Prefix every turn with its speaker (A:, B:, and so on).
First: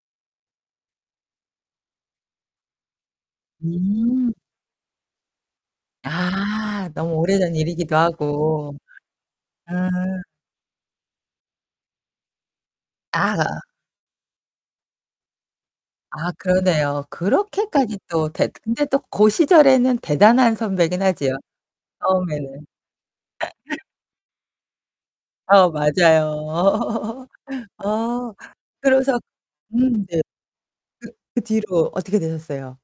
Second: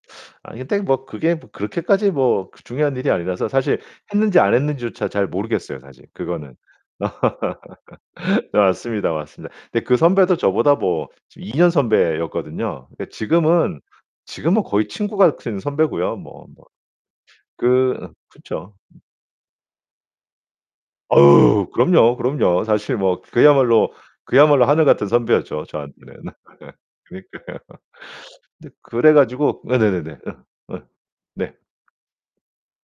A: 아니 근데 뭐 그게 뭐 그렇게까지 뭐 그 중요한 일이 아니라서 사실
B: 음.
A: 했는지 안 했는지조차 잘 모르겠어요 사실 그거는.
B: 아, 너무 오래된 일이기도
A: 네
B: 하고.
A: 맞습니다, 맞습니다. 근데 그
B: 음.
A: 선배도 저보다 뭐 2 년 선배였거든요. 근데
B: [unintelligible]
A: 지금은 지금은 거의 친구 같은 선배고요.
B: 아
A: 뭐뭐.
B: 그러네요. 그렇게까지
A: 그
B: 또 대
A: 그쵸.
B: 근데 또 고 시절에는 대단한 선배긴 하지요
A: 어우, 그럼요, 그럼요.
B: 처음에는.
A: 사실 뭐 그야말로 그야말로 하늘같은 선배였죠.
B: 아
A: 저한테는.
B: 맞아요.
A: 그니까요.
B: 어
A: 근데 그래
B: 그래서
A: 가지고
B: 음 네.
A: 네네네네.
B: 그
A: 어.
B: 그
A: 네.
B: 뒤로 어떻게 되셨어요?